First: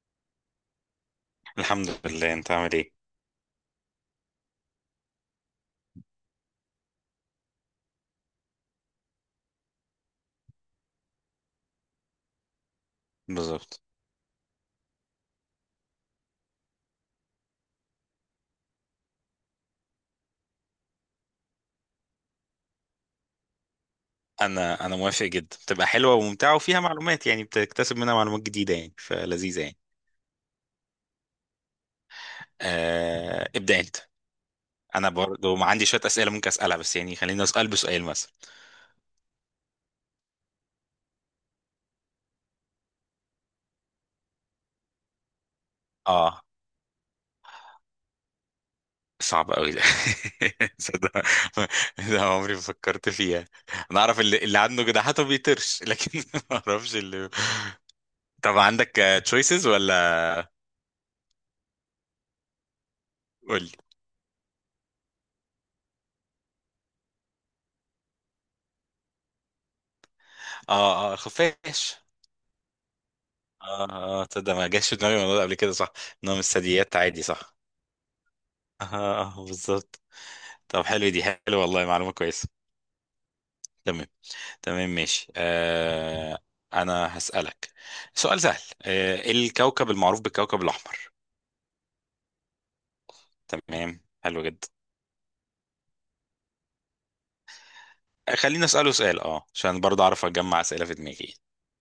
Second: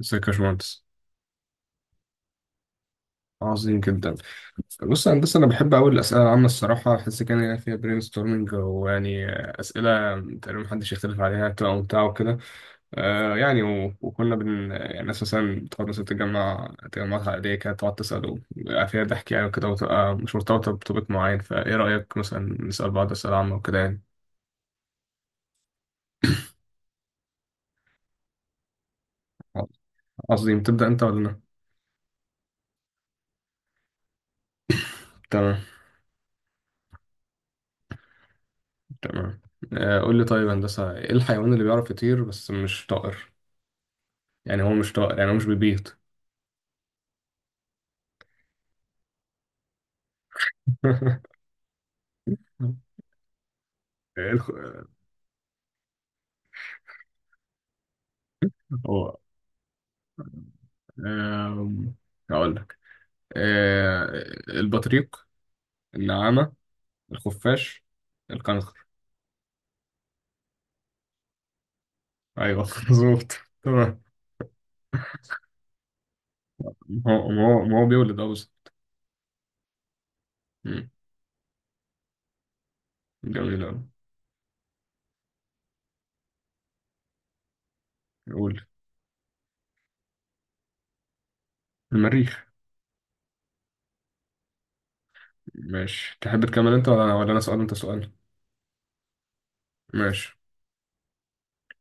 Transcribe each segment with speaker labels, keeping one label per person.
Speaker 1: ازيك يا باشمهندس.
Speaker 2: الحمد لله، انت عامل ايه؟
Speaker 1: عظيم جدا. بص يا هندسة، أنا بحب أوي الأسئلة العامة. الصراحة بحس كان يعني فيها برين ستورمنج، ويعني أسئلة تقريبا محدش يختلف عليها، بتبقى ممتعة وكده. آه يعني
Speaker 2: بالظبط.
Speaker 1: و... وكنا بن يعني الناس مثلا بتقعد، مثلا تجمعات عائلية كده، تقعد تسأل ويبقى فيها ضحك يعني وكده، وتبقى مش مرتبطة بتوبيك معين. فإيه رأيك مثلا نسأل بعض أسئلة عامة وكده يعني؟
Speaker 2: انا موافق جدا، بتبقى حلوه وممتعه وفيها معلومات، يعني بتكتسب منها معلومات جديده، يعني فلذيذه يعني.
Speaker 1: عظيم. تبدأ أنت ولا أنا؟
Speaker 2: ابدا انت. انا برضو
Speaker 1: تمام،
Speaker 2: ما عندي شويه اسئله ممكن اسالها، بس يعني خليني اسال بسؤال مثلا.
Speaker 1: تمام. قول لي طيب يا هندسة، إيه الحيوان اللي بيعرف يطير بس مش طائر؟ يعني هو مش طائر، يعني هو مش بيبيض.
Speaker 2: اه صعب قوي ده. صدق. ده عمري ما فكرت فيها. انا اعرف اللي عنده
Speaker 1: الخ-
Speaker 2: جناحات ما بيطيرش لكن ما اعرفش اللي. طب
Speaker 1: هو
Speaker 2: عندك تشويسز ولا؟
Speaker 1: آم، هقول لك
Speaker 2: قول لي.
Speaker 1: آه، البطريق، النعامة، الخفاش، الكنغر.
Speaker 2: اه اه، خفاش.
Speaker 1: ايوه مظبوط،
Speaker 2: اه
Speaker 1: تمام.
Speaker 2: اه، تصدق ما جاش في دماغي الموضوع ده قبل كده؟ صح. انه من الثدييات
Speaker 1: ما
Speaker 2: عادي،
Speaker 1: هو ما
Speaker 2: صح.
Speaker 1: هو ما هو بيولد اه، بس.
Speaker 2: اه اه، بالظبط. طب
Speaker 1: مم،
Speaker 2: حلو، دي حلو والله، معلومة كويسة.
Speaker 1: جميل أوي.
Speaker 2: تمام. تمام ماشي. انا هسألك سؤال سهل.
Speaker 1: قول.
Speaker 2: الكوكب المعروف بالكوكب الاحمر؟
Speaker 1: المريخ.
Speaker 2: تمام، حلو جدا.
Speaker 1: ماشي، تحب تكمل انت ولا انا سؤال انت سؤال؟
Speaker 2: خلينا اسأله سؤال، عشان برضه اعرف
Speaker 1: ماشي،
Speaker 2: اجمع اسئلة في دماغي.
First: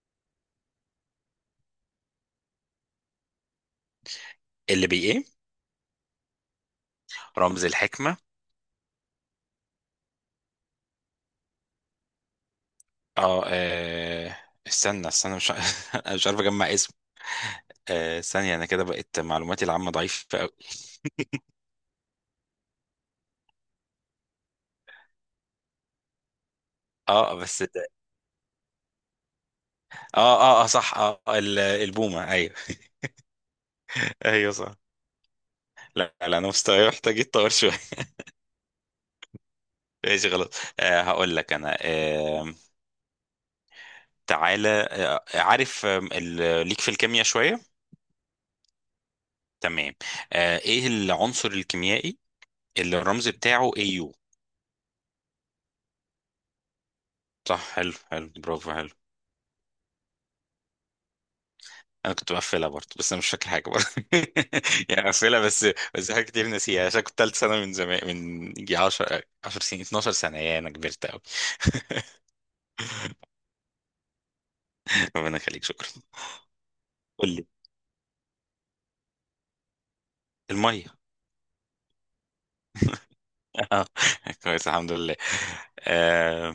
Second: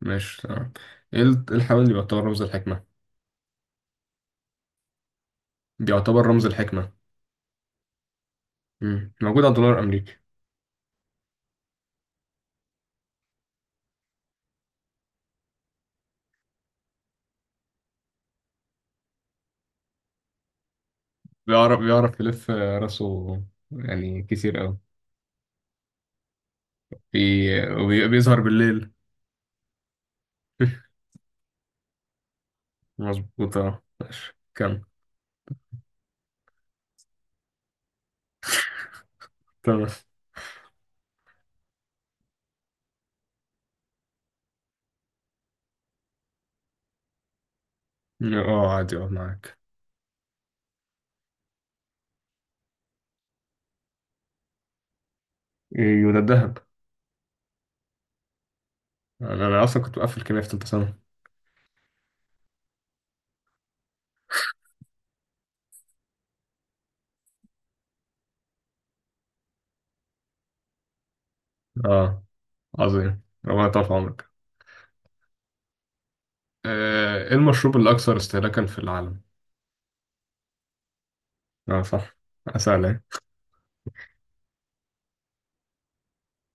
Speaker 1: ماشي، تمام. إيه الحيوان اللي بيعتبر رمز الحكمة؟
Speaker 2: اللي بي ايه؟
Speaker 1: بيعتبر رمز الحكمة.
Speaker 2: رمز الحكمة.
Speaker 1: موجود على الدولار الأمريكي.
Speaker 2: اه آه، استنى استنى، مش أنا مش عارف اجمع اسم. ثانية. انا كده بقت معلوماتي العامة ضعيفة قوي.
Speaker 1: بيعرف يلف راسه يعني كتير قوي.
Speaker 2: اه
Speaker 1: بي...
Speaker 2: بس.
Speaker 1: بيظهر بالليل.
Speaker 2: اه صح. البومة، ايوه.
Speaker 1: مظبوط، اه ماشي
Speaker 2: ايوه صح.
Speaker 1: كمل.
Speaker 2: لا لا، انا مستواي محتاج يتطور شوية.
Speaker 1: تمام،
Speaker 2: ماشي خلاص. هقول لك انا. تعالى عارف؟ ليك في الكيمياء شوية.
Speaker 1: اه عادي، اه معاك.
Speaker 2: تمام. ايه العنصر الكيميائي اللي الرمز بتاعه AU؟
Speaker 1: يبقى الذهب.
Speaker 2: صح، حلو حلو، برافو، حلو.
Speaker 1: انا اصلا كنت بقفل كيمياء في تالتة ثانوي.
Speaker 2: انا كنت بقفلها برضه، بس انا مش فاكر حاجة برضه. يعني بقفلها بس. بس حاجات كتير ناسيها، عشان كنت تالت سنة من زمان، من يجي 10 10 سنين، 12 سنة، يا انا كبرت قوي.
Speaker 1: اه عظيم، ربنا يطول في عمرك.
Speaker 2: ربنا يخليك، شكرا. قول
Speaker 1: ايه
Speaker 2: لي.
Speaker 1: المشروب الاكثر استهلاكا في العالم؟
Speaker 2: المية.
Speaker 1: اه صح. اسال ايه.
Speaker 2: آه، كويس، الحمد لله. أه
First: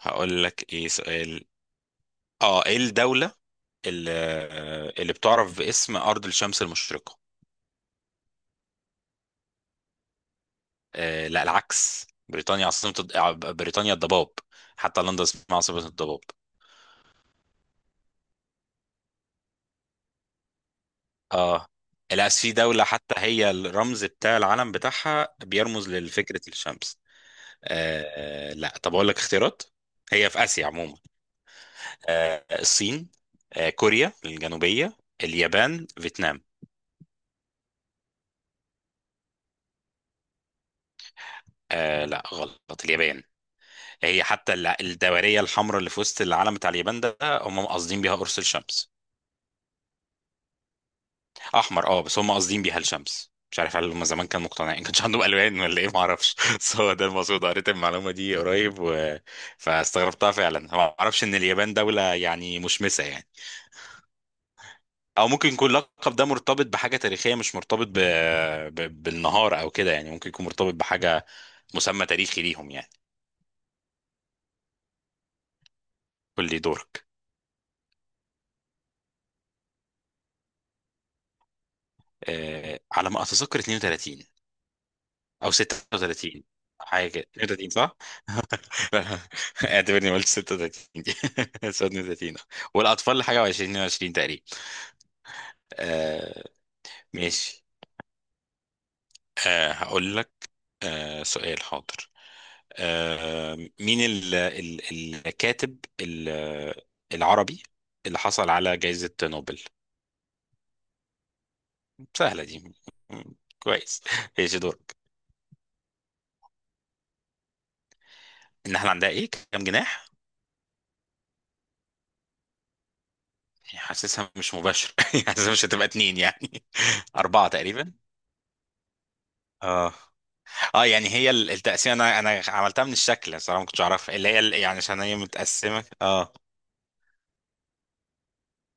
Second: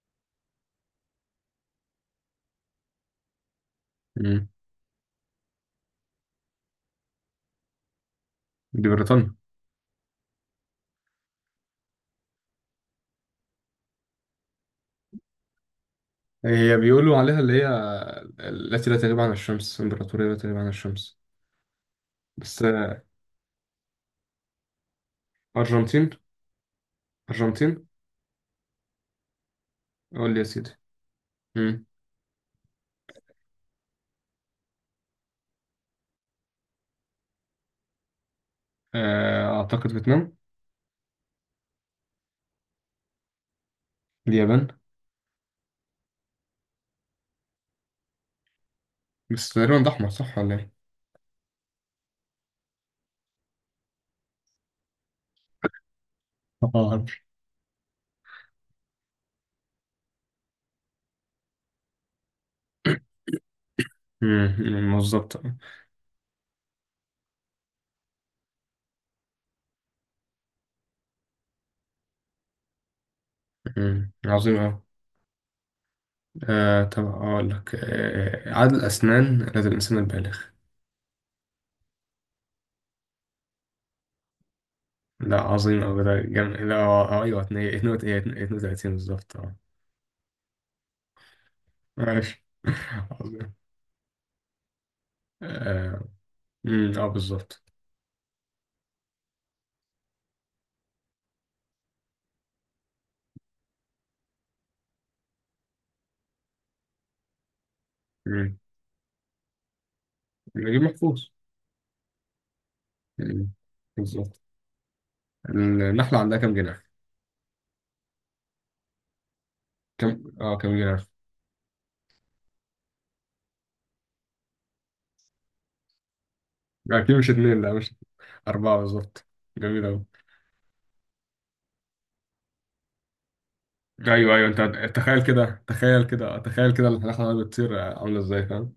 Speaker 2: هقول لك ايه سؤال. اه ايه الدولة اللي,
Speaker 1: مم.
Speaker 2: اللي بتعرف باسم أرض الشمس المشرقة؟
Speaker 1: دي بريطانيا.
Speaker 2: لا، العكس. بريطانيا عاصمة الض- آه، بريطانيا الضباب. حتى لندن اسمها عاصمة الضباب.
Speaker 1: هي بيقولوا عليها، اللي هي التي لا تغيب عن الشمس، امبراطورية لا تغيب عن الشمس.
Speaker 2: اه لا، في
Speaker 1: بس
Speaker 2: دولة
Speaker 1: آه،.
Speaker 2: حتى هي الرمز بتاع العلم بتاعها بيرمز
Speaker 1: أرجنتين،
Speaker 2: لفكرة الشمس.
Speaker 1: أرجنتين.
Speaker 2: لا، طب اقول لك اختيارات. هي
Speaker 1: قول لي
Speaker 2: في
Speaker 1: يا
Speaker 2: آسيا
Speaker 1: سيدي.
Speaker 2: عموما.
Speaker 1: مم.
Speaker 2: الصين، كوريا الجنوبية، اليابان، فيتنام.
Speaker 1: أعتقد فيتنام.
Speaker 2: لا، غلط، اليابان. هي حتى
Speaker 1: اليابان.
Speaker 2: الدورية الحمراء اللي في وسط العلم بتاع اليابان ده، هم قاصدين بيها قرص الشمس.
Speaker 1: بس تقريبا ده أحمر، صح ولا إيه؟
Speaker 2: احمر، بس هم قاصدين بيها الشمس. مش عارف هل هم زمان كانوا مقتنعين، كانش عندهم الوان ولا ايه، ما اعرفش. بس هو
Speaker 1: اه.
Speaker 2: ده المقصود، قريت المعلومة دي قريب فاستغربتها فعلا. ما اعرفش ان اليابان دولة يعني مشمسة يعني.
Speaker 1: مم، مم،
Speaker 2: او
Speaker 1: بالظبط.
Speaker 2: ممكن يكون اللقب ده مرتبط بحاجة تاريخية، مش مرتبط بالنهار او كده يعني. ممكن يكون مرتبط بحاجة، مسمى تاريخي ليهم يعني.
Speaker 1: عظيم أوي.
Speaker 2: قول لي
Speaker 1: طب
Speaker 2: دورك.
Speaker 1: أقول لك عدد الأسنان لدى الإنسان البالغ.
Speaker 2: على ما اتذكر 32.
Speaker 1: لا
Speaker 2: او
Speaker 1: عظيم أوي، ده
Speaker 2: 36،
Speaker 1: جميل. لا
Speaker 2: أو حاجه كده.
Speaker 1: أيوه
Speaker 2: 32، صح؟
Speaker 1: 32
Speaker 2: لا،
Speaker 1: بالظبط
Speaker 2: اعتبرني ما قلتش 36 دي. 32.
Speaker 1: ماشي
Speaker 2: والاطفال حاجه
Speaker 1: عظيم
Speaker 2: و20 22 تقريبا.
Speaker 1: أه
Speaker 2: آه.
Speaker 1: مم، آه، بالظبط.
Speaker 2: ماشي. هقول لك. سؤال حاضر. مين ال الكاتب العربي اللي حصل
Speaker 1: مم،
Speaker 2: على جائزة نوبل؟
Speaker 1: نجيب محفوظ.
Speaker 2: سهلة دي. م-
Speaker 1: مم،
Speaker 2: كويس.
Speaker 1: بالظبط.
Speaker 2: ايش دورك؟
Speaker 1: النحلة عندها كام جناح؟
Speaker 2: النحلة عندها ايه، كام جناح؟
Speaker 1: كم أه كام جناح؟
Speaker 2: حاسسها مش مباشر. حاسسها مش هتبقى اتنين يعني.
Speaker 1: أكيد مش
Speaker 2: أربعة
Speaker 1: اتنين، لا.
Speaker 2: تقريبا.
Speaker 1: أربعة بالظبط. جميل
Speaker 2: اه.
Speaker 1: أوي.
Speaker 2: اه يعني هي التقسيمه، انا عملتها من الشكل صراحه، ما كنتش اعرفها، اللي
Speaker 1: أيوه،
Speaker 2: هي
Speaker 1: أيوه. أنت
Speaker 2: يعني عشان هي
Speaker 1: تخيل كده،
Speaker 2: متقسمه.
Speaker 1: تخيل
Speaker 2: اه
Speaker 1: كده، تخيل كده، الحلقة دي بتصير عاملة إزاي، فاهم؟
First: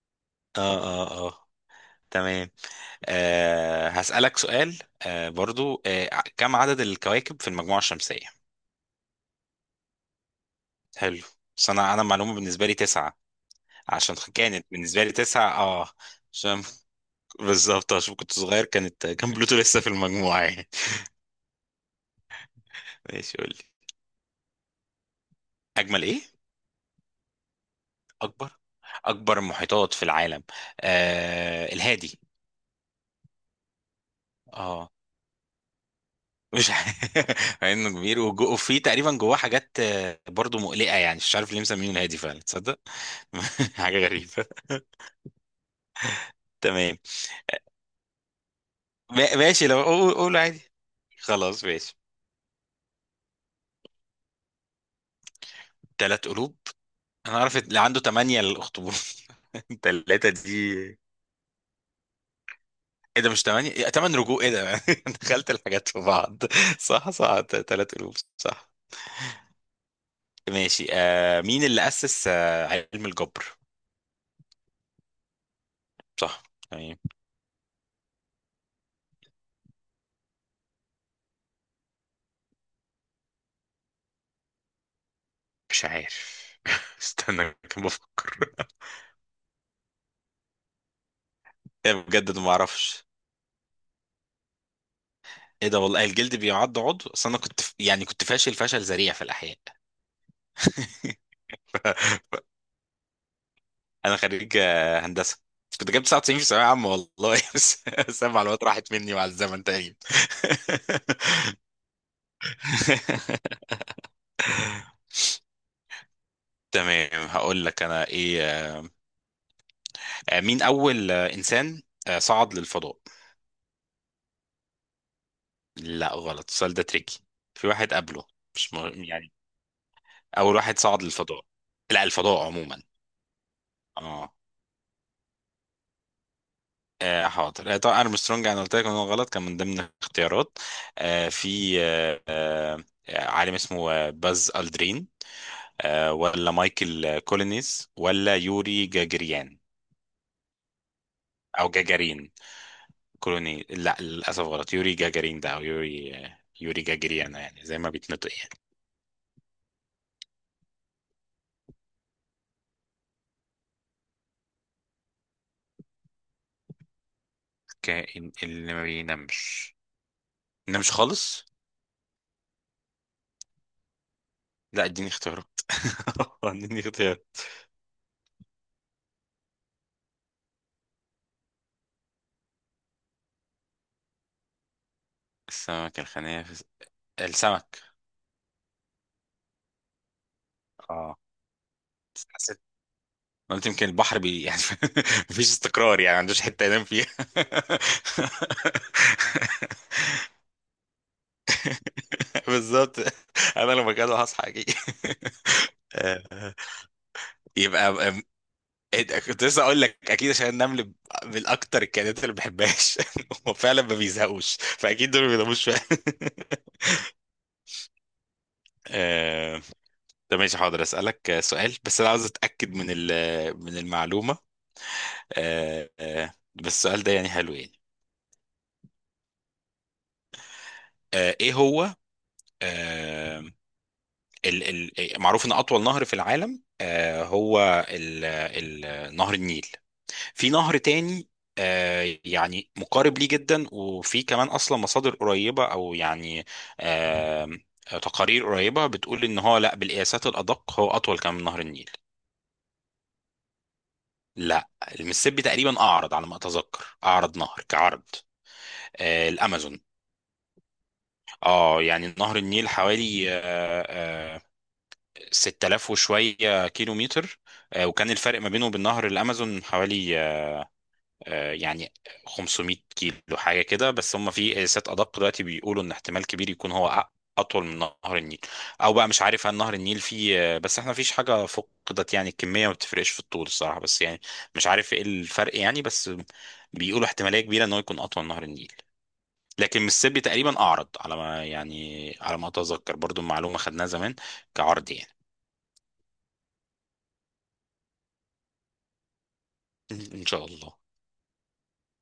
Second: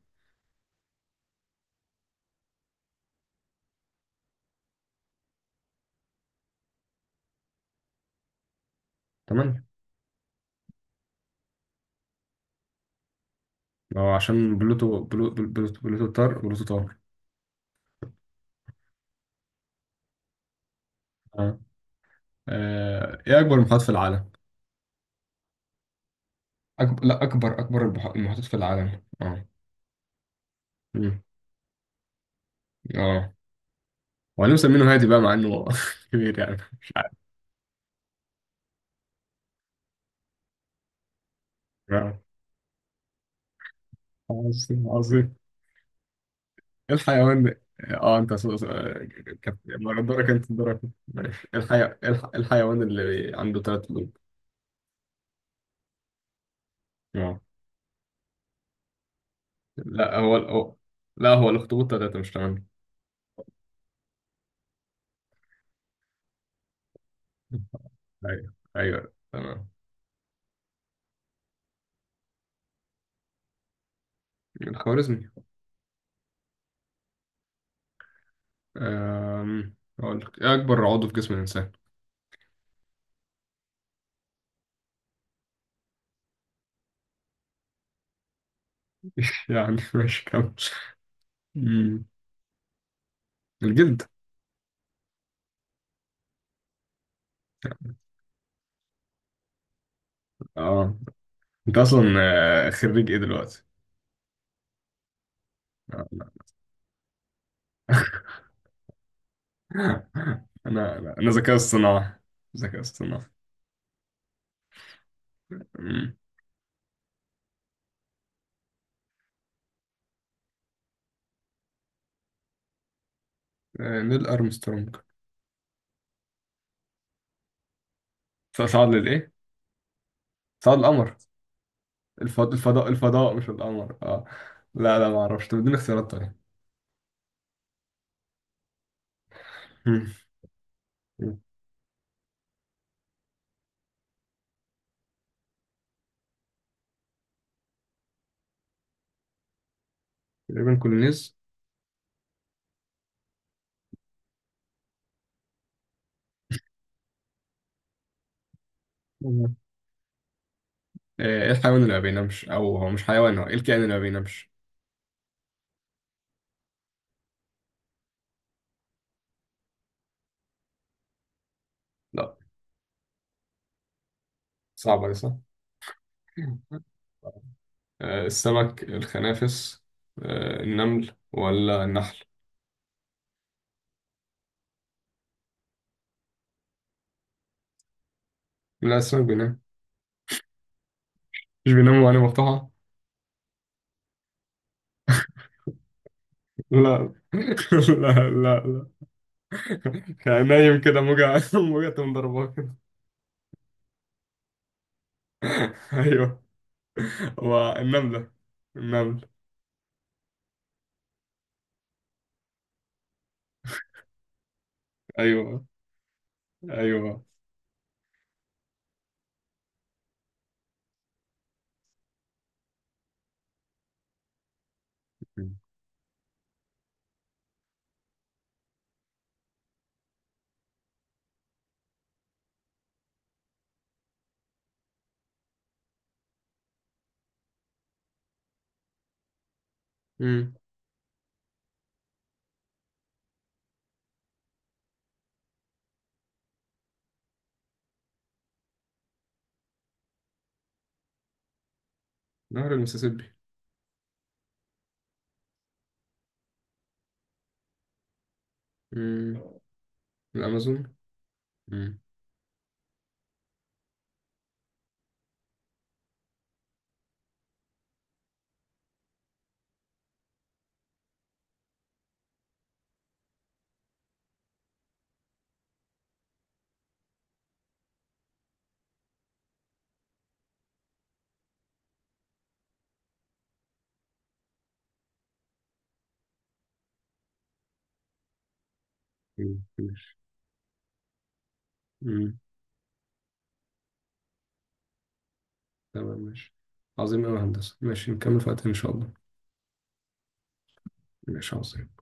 Speaker 2: اه اه اه تمام. هسألك سؤال. برضو. كم عدد الكواكب في المجموعه الشمسيه؟
Speaker 1: تمام.
Speaker 2: حلو. بس انا المعلومه بالنسبه لي تسعه.
Speaker 1: ما هو
Speaker 2: عشان
Speaker 1: عشان
Speaker 2: كانت
Speaker 1: بلوتو.
Speaker 2: بالنسبه لي
Speaker 1: بلو- بلو-
Speaker 2: تسعه.
Speaker 1: بلوتو
Speaker 2: اه
Speaker 1: بلوتو طار،
Speaker 2: عشان
Speaker 1: بلوتو طار.
Speaker 2: بالظبط. عشان كنت صغير كان بلوتو لسه في المجموعه يعني.
Speaker 1: أه.
Speaker 2: ماشي
Speaker 1: إيه
Speaker 2: قول
Speaker 1: أكبر
Speaker 2: لي.
Speaker 1: المحيطات في العالم؟
Speaker 2: اجمل ايه؟
Speaker 1: أكبر لا أكبر أكبر البح- المحيطات في
Speaker 2: اكبر
Speaker 1: العالم
Speaker 2: اكبر محيطات في العالم.
Speaker 1: مم.
Speaker 2: الهادي.
Speaker 1: أه. وبعدين
Speaker 2: اه
Speaker 1: مسمينه هادي بقى مع إنه كبير، يعني
Speaker 2: مش
Speaker 1: مش عارف.
Speaker 2: عارف. مع انه كبير وفي تقريبا جواه حاجات برضو مقلقه. يعني مش عارف ليه مسمينه الهادي
Speaker 1: آه.
Speaker 2: فعلا، تصدق. حاجه غريبه.
Speaker 1: عظيم، عظيم.
Speaker 2: تمام.
Speaker 1: إيه الحيوان ده؟ اه انت س- س- كانت-
Speaker 2: ماشي، لو
Speaker 1: ما
Speaker 2: قول
Speaker 1: دورك،
Speaker 2: قول
Speaker 1: انت
Speaker 2: عادي.
Speaker 1: دورك. ماشي،
Speaker 2: خلاص ماشي.
Speaker 1: إيه الحيوان اللي عنده ثلاث قلوب؟
Speaker 2: تلات قلوب. انا
Speaker 1: اه.
Speaker 2: عارف اللي عنده تمانية، الاخطبوط.
Speaker 1: لا
Speaker 2: التلاتة
Speaker 1: هو
Speaker 2: دي.
Speaker 1: هو- لا، هو الأخطبوط تلاتة مش تمانية.
Speaker 2: ايه ده، مش تمانية؟ إيه، تمن رجوع ايه ده؟ أنا دخلت الحاجات في بعض. صح صح، تلات قلوب،
Speaker 1: أيوه،
Speaker 2: صح.
Speaker 1: أيوه تمام.
Speaker 2: ماشي. مين اللي أسس علم الجبر؟
Speaker 1: الخوارزمي.
Speaker 2: صح، تمام.
Speaker 1: أقول لك، إيه أكبر عضو في جسم الإنسان؟
Speaker 2: مش عارف. استنى كم بفكر.
Speaker 1: يعني ماشي كمل.
Speaker 2: إيه،
Speaker 1: أمم،
Speaker 2: بجد ما اعرفش.
Speaker 1: الجلد.
Speaker 2: ايه ده، والله الجلد بيعد عضو؟ اصل انا كنت يعني كنت فاشل فشل ذريع في الاحياء.
Speaker 1: اه انت اصلا آه،، خريج ايه دلوقتي؟
Speaker 2: انا خريج هندسه. كنت جايب
Speaker 1: لا.
Speaker 2: 99 في ثانويه عامه، والله. بس بس المعلومات راحت مني مع الزمن تقريبا.
Speaker 1: انا ذكاء اصطناعي، ذكاء اصطناعي. أمم.
Speaker 2: تمام. هقول لك انا ايه. مين اول انسان صعد للفضاء؟
Speaker 1: نيل ارمسترونج.
Speaker 2: لا، غلط، السؤال ده تريكي، في واحد قبله، مش
Speaker 1: صعد
Speaker 2: مهم
Speaker 1: للايه؟
Speaker 2: يعني. اول
Speaker 1: صعد
Speaker 2: واحد صعد
Speaker 1: القمر.
Speaker 2: للفضاء. لا، الفضاء
Speaker 1: الفضاء،
Speaker 2: عموما.
Speaker 1: الفضاء، الفضاء، مش القمر، اه.
Speaker 2: اه.
Speaker 1: لا، لا، ما اعرفش، طب اديني اختيارات تانية.
Speaker 2: حاضر. طبعا ارمسترونج انا قلت لك ان هو غلط، كان من ضمن الاختيارات. في عالم اسمه باز الدرين. ولا مايكل كولينيز، ولا يوري جاجريان.
Speaker 1: تقريبا كولونيز.
Speaker 2: او جاجارين. كولوني، لا للاسف غلط. يوري جاجارين ده، او يوري جاجريان، يعني زي ما بيتنطق يعني.
Speaker 1: مم. ايه الحيوان اللي ما بينامش، او هو مش حيوان، هو ايه الكائن اللي ما بينامش؟
Speaker 2: كائن اللي ما بينامش. نمش خالص.
Speaker 1: لا.
Speaker 2: لا،
Speaker 1: صعبة
Speaker 2: اديني
Speaker 1: دي صح.
Speaker 2: اختيارات. اديني اختيار.
Speaker 1: السمك، الخنافس، النمل ولا النحل؟
Speaker 2: السمك الخنافس. السمك.
Speaker 1: لا السمك بينام.
Speaker 2: اه
Speaker 1: مش بينام وعينه مفتوحة.
Speaker 2: قلت يمكن البحر بي يعني. مفيش استقرار يعني، ما عندوش حته ينام فيها.
Speaker 1: لا لا، لا، لا. يعني نايم كده، موجة موجة تقوم ضرباه كده.
Speaker 2: بالظبط. انا لو مكانه هصحى اكيد.
Speaker 1: ايوه.
Speaker 2: آه،
Speaker 1: هو
Speaker 2: يبقى أم-
Speaker 1: النملة، النمل.
Speaker 2: كنت لسه اقول لك اكيد عشان النمل من اكتر الكائنات اللي ما بحبهاش. هو فعلا ما بيزهقوش، فاكيد دول ما بيناموش
Speaker 1: ايوه،
Speaker 2: فعلا.
Speaker 1: ايوه.
Speaker 2: آه، طب ماشي، حاضر اسالك سؤال، بس انا عاوز اتاكد من من المعلومه. بس السؤال ده يعني حلو يعني. ايه هو. آه، ال ال معروف ان اطول نهر في العالم هو ال نهر النيل. في
Speaker 1: مم.
Speaker 2: نهر تاني يعني مقارب ليه جدا، وفي كمان اصلا مصادر قريبه، او يعني آه، تقارير قريبه بتقول ان هو لا، بالقياسات الادق هو اطول كمان من نهر النيل.
Speaker 1: نهر المسيسيبي.
Speaker 2: لا، المسيسيبي تقريبا اعرض، على ما اتذكر، اعرض نهر كعرض.
Speaker 1: مم.
Speaker 2: الامازون.
Speaker 1: الامازون.
Speaker 2: اه، يعني نهر النيل حوالي آه، 6000 وشوية كيلو متر، وكان الفرق ما بينه وبين نهر الأمازون حوالي آه، يعني 500 كيلو حاجة كده، بس هم في قياسات أدق دلوقتي بيقولوا إن احتمال كبير يكون هو أطول من نهر النيل. أو بقى مش عارف هل نهر النيل فيه بس احنا مفيش حاجة فقدت يعني، الكمية ما بتفرقش في الطول الصراحة، بس يعني مش عارف إيه الفرق يعني. بس بيقولوا احتمالية كبيرة إن هو يكون أطول من نهر النيل.
Speaker 1: مم.
Speaker 2: لكن
Speaker 1: ماشي.
Speaker 2: مississippi تقريبا أعرض، على ما يعني، على
Speaker 1: مم.
Speaker 2: ما أتذكر برضو، معلومة خدناها زمان، كعرض يعني.
Speaker 1: تمام ماشي. عظيم أوي يا هندسة، ماشي نكمل في وقت إن شاء الله.
Speaker 2: إن شاء الله.
Speaker 1: ماشي، عظيم.